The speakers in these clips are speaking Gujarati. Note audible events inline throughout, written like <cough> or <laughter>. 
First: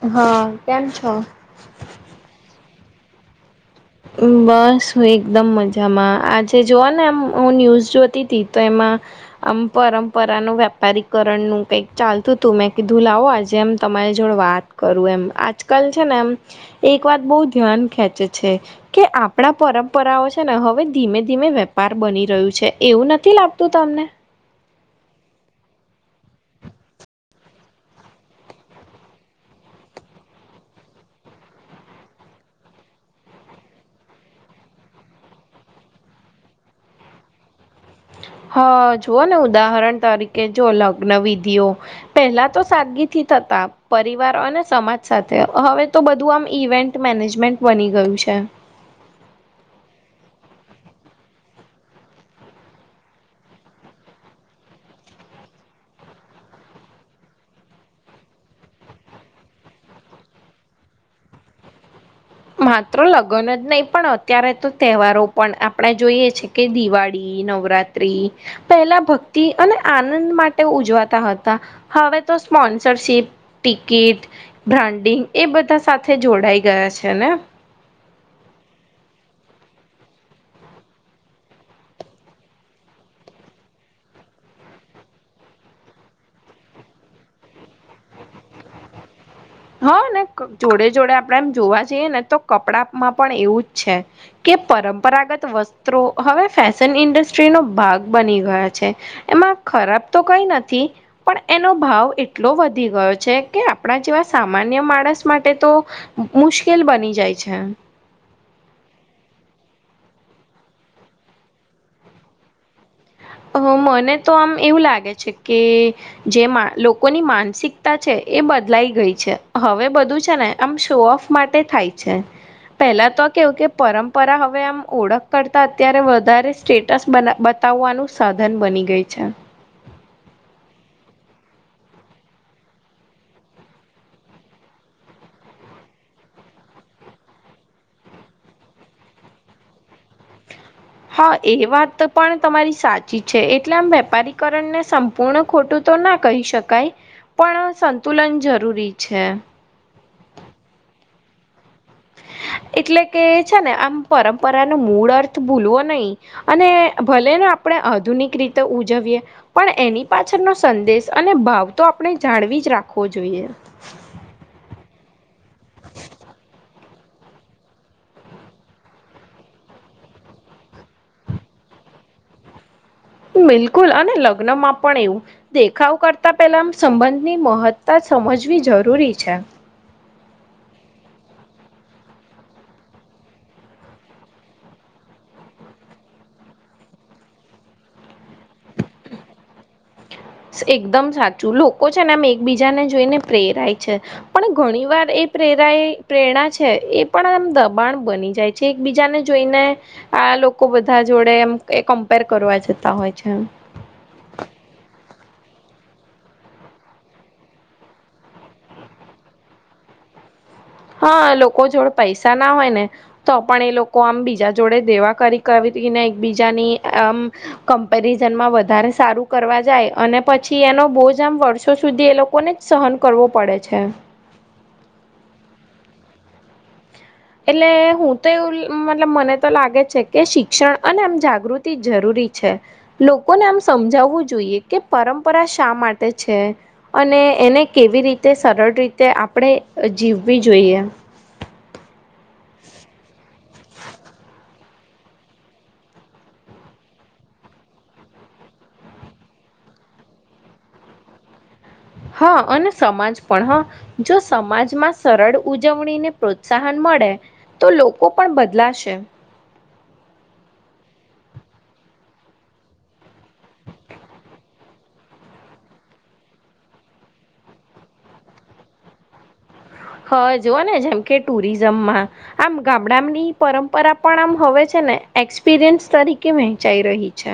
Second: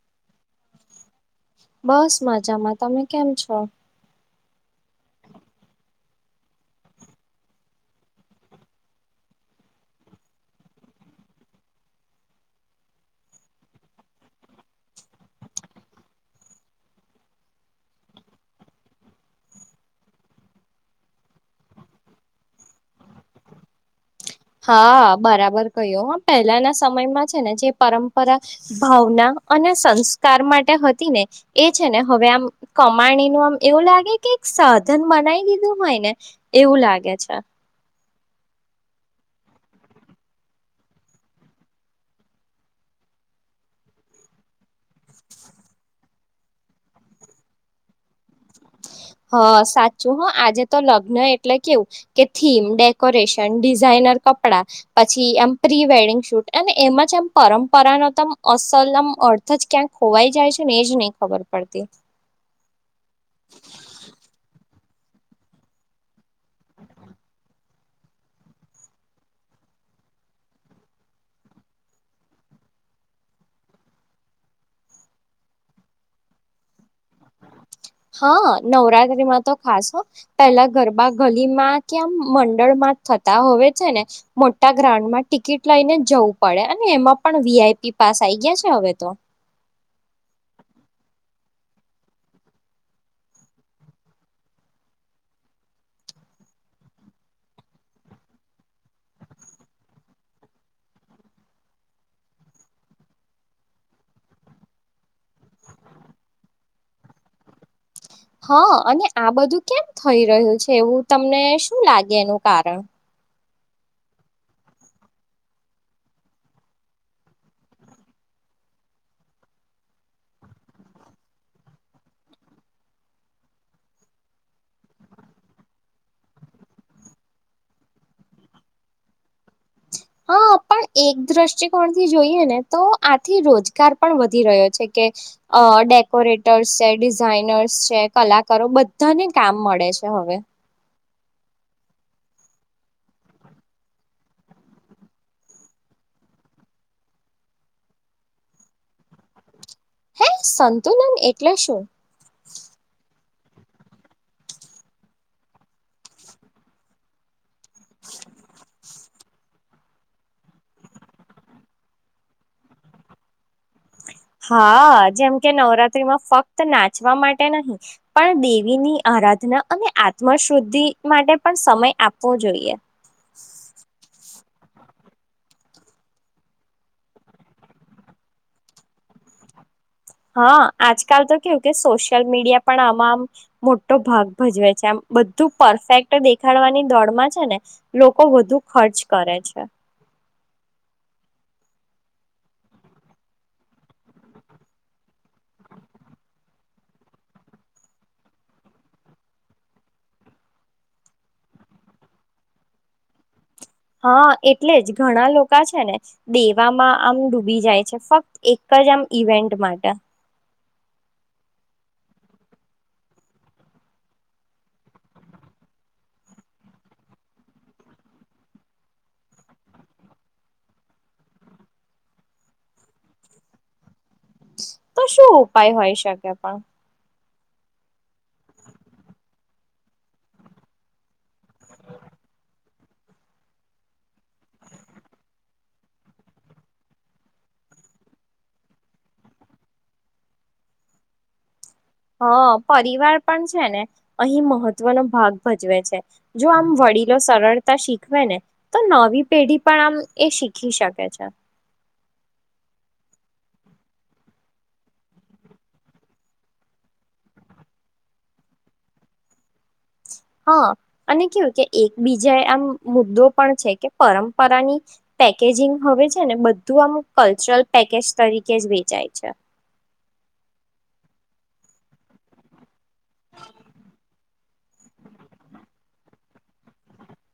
હ હા કેમ છો? બસ મજામાં તમે કેમ છો? બસ એકદમ મજામાં આજે જોવા ને એમ હું ન્યુઝ જોતી હતી તો એમાં આમ પરંપરા નું વેપારીકરણ નું કઈક ચાલતું હતું મેં કીધું લાવો આજેમ તમારી જોડ વાત કરું એમ આજકાલ છે ને એમ એક વાત બહ ધ્યાન ખેંચે છે. કે આપણા પરંપરાઓ છે ને હવે ધીમે ધીમે વેપાર બની રહ્યું છે એવું નથી લાગતું તમને ને? હા બરાબર કયો હ પહેલાના સમયમાં છે ને જે પરંપરા ભાવના અને સંસ્કાર માટે હતી ને એ છે ને હવે આમ કમાણી નું આમ એવું લાગે કે સાધન બનાવી દીધું હોય ને એવું લાગે છે. હા જુઓ ને ઉદાહરણ તરીકે જો લગ્ન વિધિઓ પેલા તો સાદગીથી થતા પરિવાર અને સમાજ સાથે હવે તો બધું આમ ઇવેન્ટ મેનેજમેન્ટ બની ગયું છે. છે હ સાચું હ આજે તો લગ્ન એટલે કેવું કે થીમ ડેકોરેશન ડિઝઇન પછી એ પ્રી વેડિંગ શૂટ અને એમાં જ એમ પરંપરા નમ અસલ અર્થ જ ક્યાંક ખોવાઈ જાય છે ને એ જ નહી ખબર પડતી માત્ર લગ્ન જ નહીં પણ અત્યારે તો તહેવારો પણ આપણે જોઈએ છે કે દિવાળી નવરાત્રી પહેલા ભક્તિ અને આનંદ માટે ઉજવાતા હતા હવે તો સ્પોન્સરશીપ ટિકિટ ન્ડિ એ બધા સાથે જોડાઈ ગયા છે ને? હા નવરાત્રીમાં તો ખાસ પેલા ગરબા ગલીમાં કે આમ મંડળમાં થતા હો છે ને મોટા ગ્રાઉન્ડમાં ટિકિટ લઈને જવું પડે અને એમાં પણ વીઆઈપી પાસ આઈ ગયા છે હવે તો. હા ને જોડે જોડે આપણેે એમ જોવા જઈએ ને તો કપડામાં પણ એવું જ છે કે પરંપરાગત વસ્ત્રો હવે ફેશન ઇન્ડસ્ટ્રીનોો ભાગ બની ગયા છે એમાં ખરાબ તો કઈ નથી પણ એનો ભાવ એટલો વધી ગયો છે કે આપણા જેવા સામાન્ય માણસ માટે તો મુશ્કેલ બની જાય છે. હા અને આ બધું કેમ થઈ રહ્યું છે એવું તમને શું લાગે એનું કારણ મને તો આમ એવું લાગે છે કે જેમાં લોકોની માનસિકતા છે એ બદલાઈ ગઈ છે હવે બધું છે ને આમ શો ઓફ માટે થાય છે પહેલા તો કેવું કે પરંપરા હવે આમ ઓળખ કરતા અત્યારે વધારે સ્ટેટસ બતાવવાનું સાધન બની ગઈ છે. હા પણ એક દ્રષ્ટિકોણથી જોઈએ ને તો આથી રોજગાર પણ વધી રહ્યો છે. ડેકોરેટર્સ છે ડિઝાઇનર્સ છે કલાકારો બધાને કામ મળે છે હવે હા એ વાત પણ તમારી સાચી છે એટલે આમ વેપારીકરણને સંપૂર્ણ ખોટું તો ના કહી શકાય પણ સંતુલન જરૂરી છે હે સંતુલન એટલ શું? હ એટલે કે છે ને આમ પરંપરા ન મૂળ અર્થ ભૂલવો નહીિ અને ભલે ને આપ આધુનિક રીતે ઉજવીએ પણ એની પાછળનો સંદેશ અને ભાવ તો આપણે જાણવી જ રાખવો જોઈએ. હા જેમ કે નવરાત્રીમાં ફક્ત ના માટે નહી પણ દેવીની આરાધના અને આત્મ શુદ્ધિ માટે પણ સમય આપવો જોઈએ. બિલકુલ અને લગ્નમાં પણ એવું, દેખાવ કરતા પેલા સંબંધની મહત્તા જ સમજવી જરૂરી છે. હા આજકાલ તો કેવું કે સોશિયલ મીડિયા પણ આમાં આમ મોટો ભાગ ભજવે છે આમ. બધું પરફેક્ટ દેખાડવાની દોડમાં છે ને, લોકો વધુ ખર્ચ કરે છે. એકદમ સાચું લોકો છે ને આમ એકબીજાને જોઈને પ્રેરાય છે, પણ ઘણી વાર એ પ્રેરા પ્રેરણા છે એ પણમ દબાણ બની જાય છે એક બીજાને જોઈને. આ લોકો બધા જોડે એમ એ કમ્પેર કરવા જતા હોય છે એમ. હા એટલે જ ઘણા લોકો છે ને, દેવામાં આમ ડૂબી જાય છે ફક્ત એક જમ ઇવેન્ટ માટે. હા લોકો જોડે પૈસા ના હોય ને, તો પણ એ લોકો આમ બીજા જોડે દેવા કરી કર <unintelligible> જાેમાં વધારે સારું કરવા જાય અને પછી બહુ જ આમ વર્ષો સુધી એ લોકોને જ સહન કરવો પડે છે. તો શું ઉપાય હોય શકે પણ? એટલે હું તો એવું મતલબ મને તો લાગે છે કે શિક્ષણ અને આમ જાગૃતિ જરૂરી છે, લોકોને આમ સમજાવવું જોઈએ કે પરંપરા શા માટે છે, અને એને કેવી રીતે સરળ રીતે આપણે જીવવી જોઈએ. હ પરીવાર પણ છે ને, અહીં મહત્વનો ભાગ ભજવે છે જો આમ વડીલો સરળતા શીખવે. તો નવી પેઢી પણ આમ એ શીખી શકે છે. હા અને સમાજ પણ હા, જો સમાજમાં સરળ ઉજવણી ને પ્રોત્સાહન મળે. મળે, તો લોકો પણ બદલાશે. હા અને કેવું કે એકબીજા આમ મુદ્દો પણ છે કે પરંપરાની પેકેજિંગ હવે છે ને બધું આમુક કલ્ચરલ પેકેજ તરીકે જ વેચાય છે. હા જૂઓ ને જેમ કે ટુરિઝમમાં, આમ ગામડાની પરંપરા પણ આમ હવે છે એક્સપિરિયન્સ તરીકે વહેંચાઈ રહી છે.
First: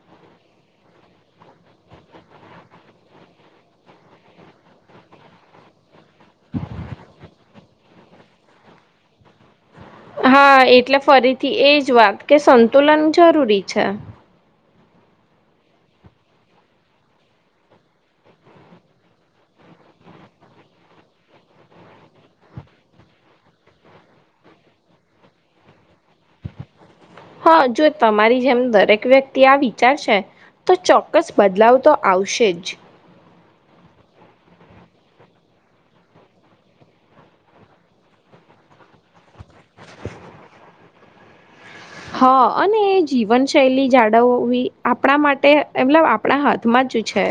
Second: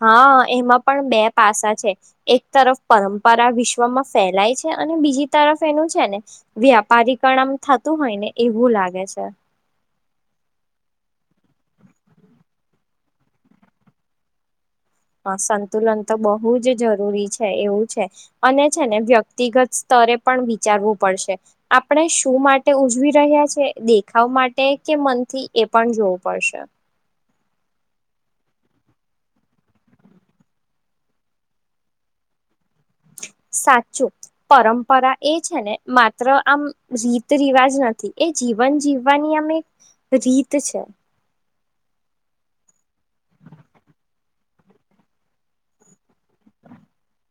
હા એમાં પણ બે પાસા છે, એક તરફ પરંપરા વિશ્વમાં ફેલાય છે. અને બીજી તરફ એનું છે ને, વ્યાપારીકરણ થતું હોય ને એવું લાગે છે. હા એટલે ફરીથી એજ વાત કે સંતુલન જરૂરી છે. હા સંતુલન તો બહુ જ જરૂરી છે એવું છે, અને છે ને વ્યક્તિગત સ્ત તરે પણ વિચારવું પડશે, આપણે શું માટે ઉજવી રહ્યા છે દેખાવ માટે કે મનથી એ પણ જોવું પડશે. હા જો તમારી જેમ દરેક વ્યક્તિ આ વિચારશે. તો ચોક્કસ બદલાવ તો આવશે જ. સાચું પરંપરા એ છે ને માત્ર આમ રીત રિવાજ નથી. એ જીવન જીવવાની આમ એક રીત છે. હા અને જીવન શૈલી જાડવવી આપડા માટે એમલબ આપણા હાથમાં માજ છે.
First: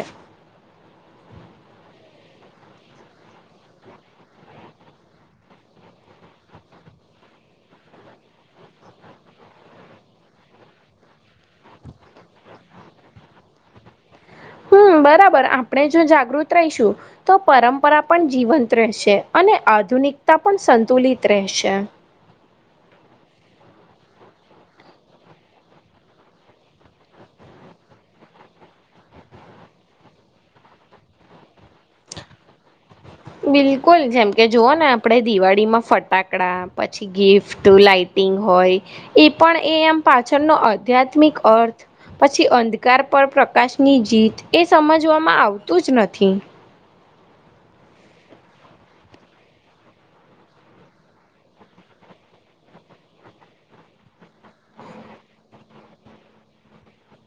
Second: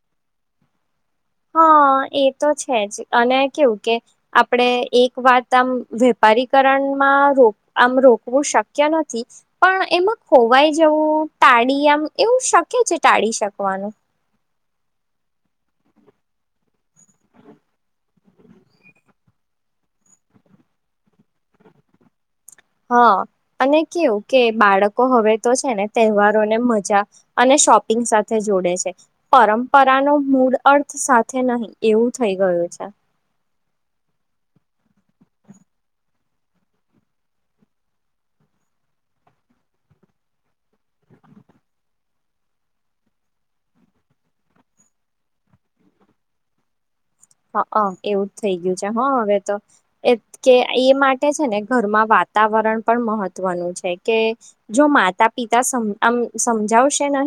<inaudible> હા એ તો છે જ અને કેવું કે, આપડે એક વાત આમ વેપારીકરણ એમાં રોક આમ રોકવું શક્ય નથી, પણ એમાં ખોવાઈ જવું ટાળી એવું શક્ય છે ટાળી શકવાનું. હમ્મ. બરાબર આપણે જો જાગૃત રહીશું, તો પરંપરા પણ જીવંત રહેશે અને આધૂ નિકતા પણ સંતુલિત રહેશે. હા, અને કેવું કે બાળકો હવે તો છે ને તહેવારો ને મજા, અને શોપિંગ સાથે જોડે છે, પરંપરા નો મૂળ અર્થ સાથે નહી એવું થઈ ગયું. છે. બિલકુલ જેમ કે જુઓ ને આપડે દિવાળીમાં ફટાકડા પછી ગિફ્ટ લાઇટિંગ. હોય, એ પણ એ એમ પાછળનો આધ્યાત્મિક અર્થ હો પછી, અંધકાર પર પ્રકાશની જીત, એ સમજવામાં આવતું જ નથી હ એવું જ થઈ ગયું છે, હા હવે તો એ કે એ માટે છે ને ઘરમાં વા વાતાવરણ પણ મહત્વનું છે, કે જો માતા પિતા આમ સમજાવશે ન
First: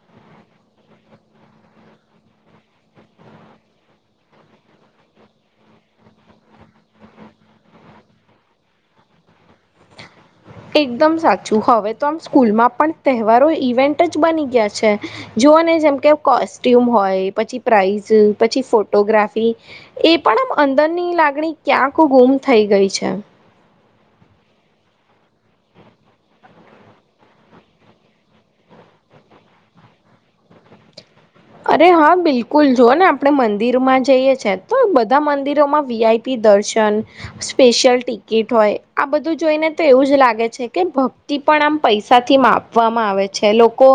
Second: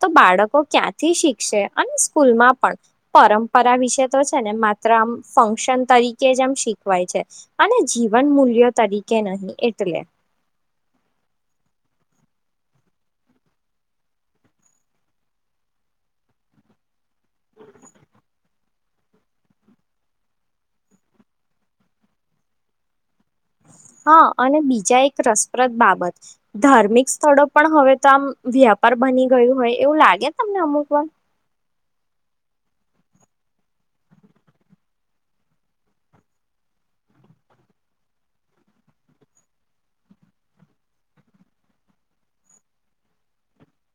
તો બાળકો ક્યાંથી, શીખશે અને સ્કૂલમાં પણ પરંપરા વિશે તો છેને, માત્ર આમ ફક્શન તરીકે જ આમ શીખવાય છે, અને જીવન મૂલ્યો તરીકે કે નહી, એટલે એકદમ સાચુ હવે, તો આમ સ્કૂલમાં પણ તહેવારો ઇવેન્ટ જ બની ગ્યા છે, જો આપણને જેમ, કે કોસ્ટ્યુમ હોય પછી, પ્રાઇઝ પછી ફોટોગ્રાફી એ પણ અંદરની લાગણી ક્યાંક ગુમ થઈ ગઈ છે. હા, અને, બીજા એક રસપ્રદ બાબત ધાર્મિક સ્થળો પણ હવે તો આમ વ્યાપ ર બની ગયું હોય, એવુ લાગે, તમને અમુક વાર. અરે હા, બિલકુલ જુઓ ને આપણે મંદિરમાં જઈએ છેએ, તો બધા મંદિરોમાં વી. આઈ. પી. દર્ શન સ્પેશિયલ ટિકિટ હોય, આ બધું જોઈને તો એવું જ લાગે છે કે ભક્તિ પણ પૈસા, થી માપવામાં આવે છે, લોકો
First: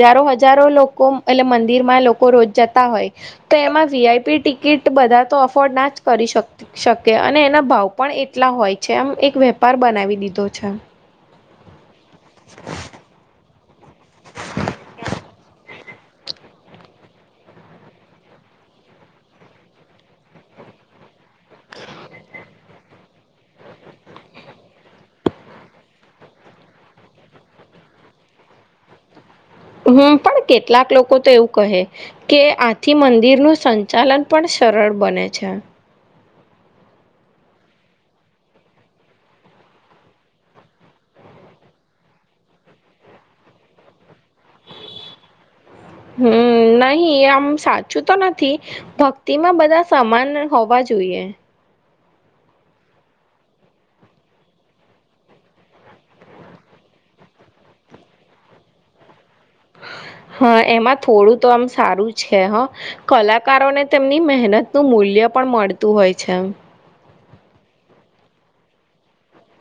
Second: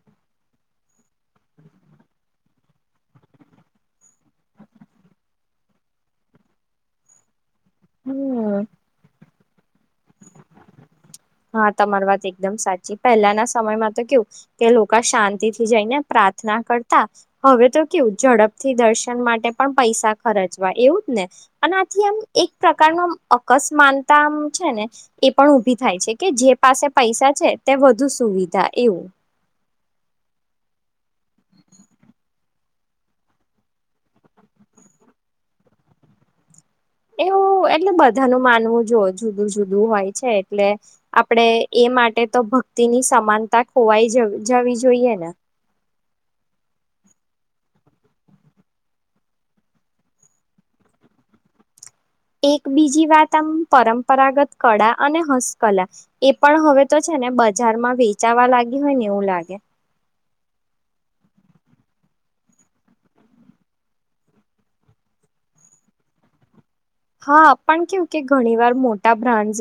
હજારો હજારો લોકો એટલે મન દિરમાં લોકો રોજ જતા હોય, તો એમાં વી. આઈ. પી. ટિકિટ બધા તો અફોર્ડ ના જ કરી શક શકે અને, એના ભાવ પણ એટલા હમ હોય છે. એમ એક વેપાર બનાવી દીધો છે. હા, તમારી વાત એકદમ સાચી, પહેલાના સ સમયમા તો કેઉ કે લોકા શાંતિથી જઈને પ્રાર્થના કરતા હવે, તો કેવું ઝડપ થી દર્શન માટે પણ પૈસા ખર્ચવા એવુંજ, ને અને આથી, એમ એક પ્રકાર નો બસ માનતામ છેને, એ પણ ઉભી થાય છે. કે જે પાસે પૈસા છે, તે વધુ સુવિધા એવુ હમ્મ, પણ કેટલાક લોકો તો એવું કહે કે આથી મંદિરનુ સંચાલન પણ સરળ બને છે. એવો એટલે, બધાનુ માનવુ, જો જુદું- જુદું હોય છે. એટલે આપડે એ માટે તો ભક્તિ ની સમાનતા, ખોવાઈ જવી જોઈએ ને હમ, નહી, આમ સાચું તો નથી ભક્તિમાં બધા સમાન હોવા, જો. જો, એ એક બીજી, વાત આમ પરંપરાગત કળા અને હસ્તકલા એ પણ હવે તો છે. ને બજારમા, વેચાવા લાગી હોય ને એવું લાગે. હા, એમાં થોડું તો આમ સારું છે, હ કલાકારોને તેમની મહેનતનું મૂલ્ય મૂલ્ય પણ મળતું હોય છે, એમ હા, પણ કેવું કે ઘણી વાર મોટા બ્રાન્ડ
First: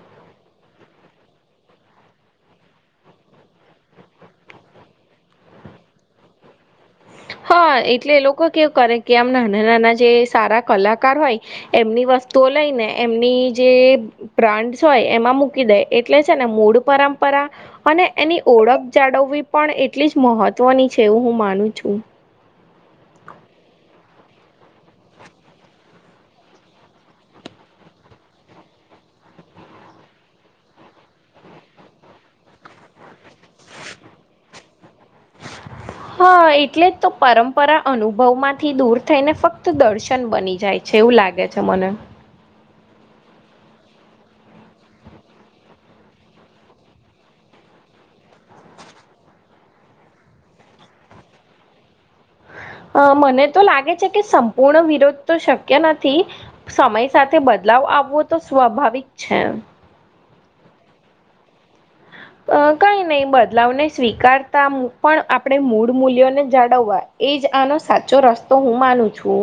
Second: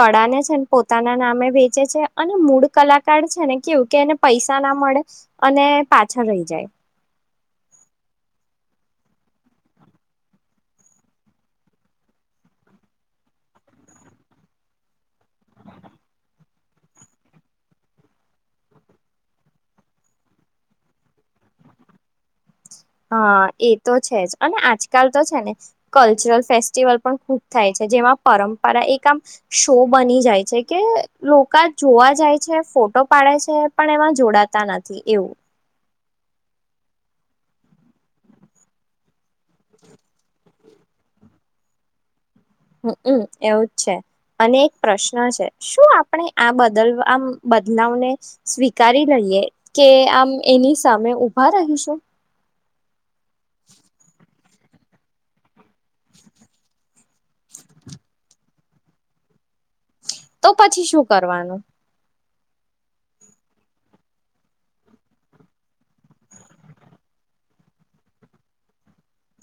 કળા ને છેને પોતાના નામે વેચે અને મૂળ કલાકાર છે ને કેવુ, કે એને પૈસા ના મળે અને પાછળ રહી જાય હા, એટલે એ લોકો કેવ કરે કે આમ નાના નાના જે સારા કલાકાર હોય એમની વ ધોવા લઈને એમની જે બ્રાન્ડ હોય એમાં મૂકી દે એટલે છેને, મૂળ પરંતુ પરંપરા, અને એની ઓળખ જાળવવી પણ એટલી જ મહત્વની છે, એવું હું માનું છું. હા, એ તો છે, જ અને આજકાલ તો છેને, કલ્ચરલ ફેસ્ટિવલ પણ ખુબ થાય છે. જેમાં પરંપરા, એક આમ શો બની જાય છે, કે લોકો જોવા જાય છે. ફોટો પાડે છે, પણ એમાં જોડાતા નથી એવું. હા, એટલે જ તો પરંપરા અનુભવ માંથી દૂર થઈને ફક્ત દર્શન બની જાય છે, એવું લાગે છે, મને હમ, એવુંજ છે, અને એક પ્રશ્ન છે, શું આપણે આ બદલવા બદલાવને સ્વીકારી, લઈએ કે આમ એની સામે ઉભા રહીશું. અ મને તો લાગે છે, કે સંપૂર્ણ વિરોધ તો શક કે નથી સમય સાથે બદલાવ આવવો તો સ્વાભાવિક છે. તો પછી, શું કરવાનું અ કઈ નહી, બદલાવને સ્વીકારતા પણ આપણે મૂળ મૂલ્યોને જાળવવાય. એ જ, આનો સાચો રસ્તો હું માનું છું.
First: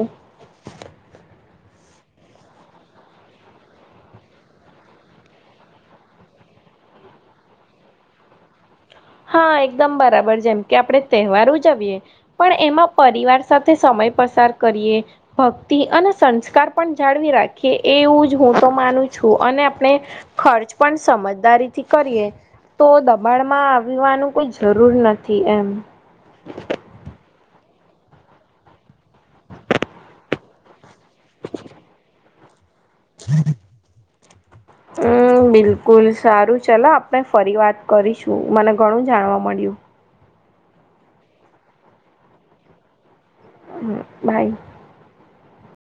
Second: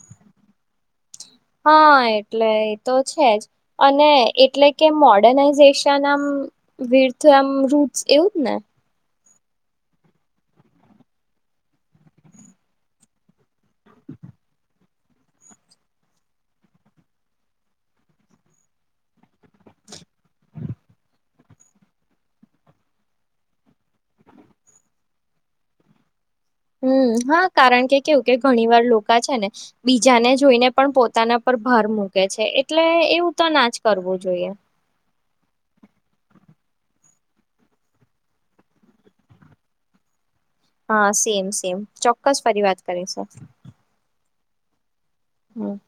હા એટલે એ તો છે જ અને એટલે કે મોડર્નાઈઝેશનમ વીર તો એમ રૂટ એવું જ ને હા એકદમ બરાબર જેમ કે આપણે તહેવાર ઉજવીએ પણ એમાં પરિવાર સાથે સમય પસાર કરીયે ભક્તિ અને સંસ્કાર પણ જાળવી રાખીએ એવું જ હું તો માનું છું. અને આપણે ખર્ચ પણ સમજદારીથી કરીએ તો દબાણમાં આવવાનું કોઈ જરૂર નથી, એમ હમ હા કારણ કે કેવું કે ઘણી વાર લોકો છે ને બીજાને જોઈને પણ પોતાના ભર મૂકે છે, એટલે એવું તો ના જ કરવું જોઈએ. હમ બિલકુલ સારું ચલો આપણે ફરી વાત કરીશું મને ઘણું જાણવા મળ્યું. હા સેમ સેમ ચોક્કસ ફરી વાત કરી છે. હ બાય <inaudible> હું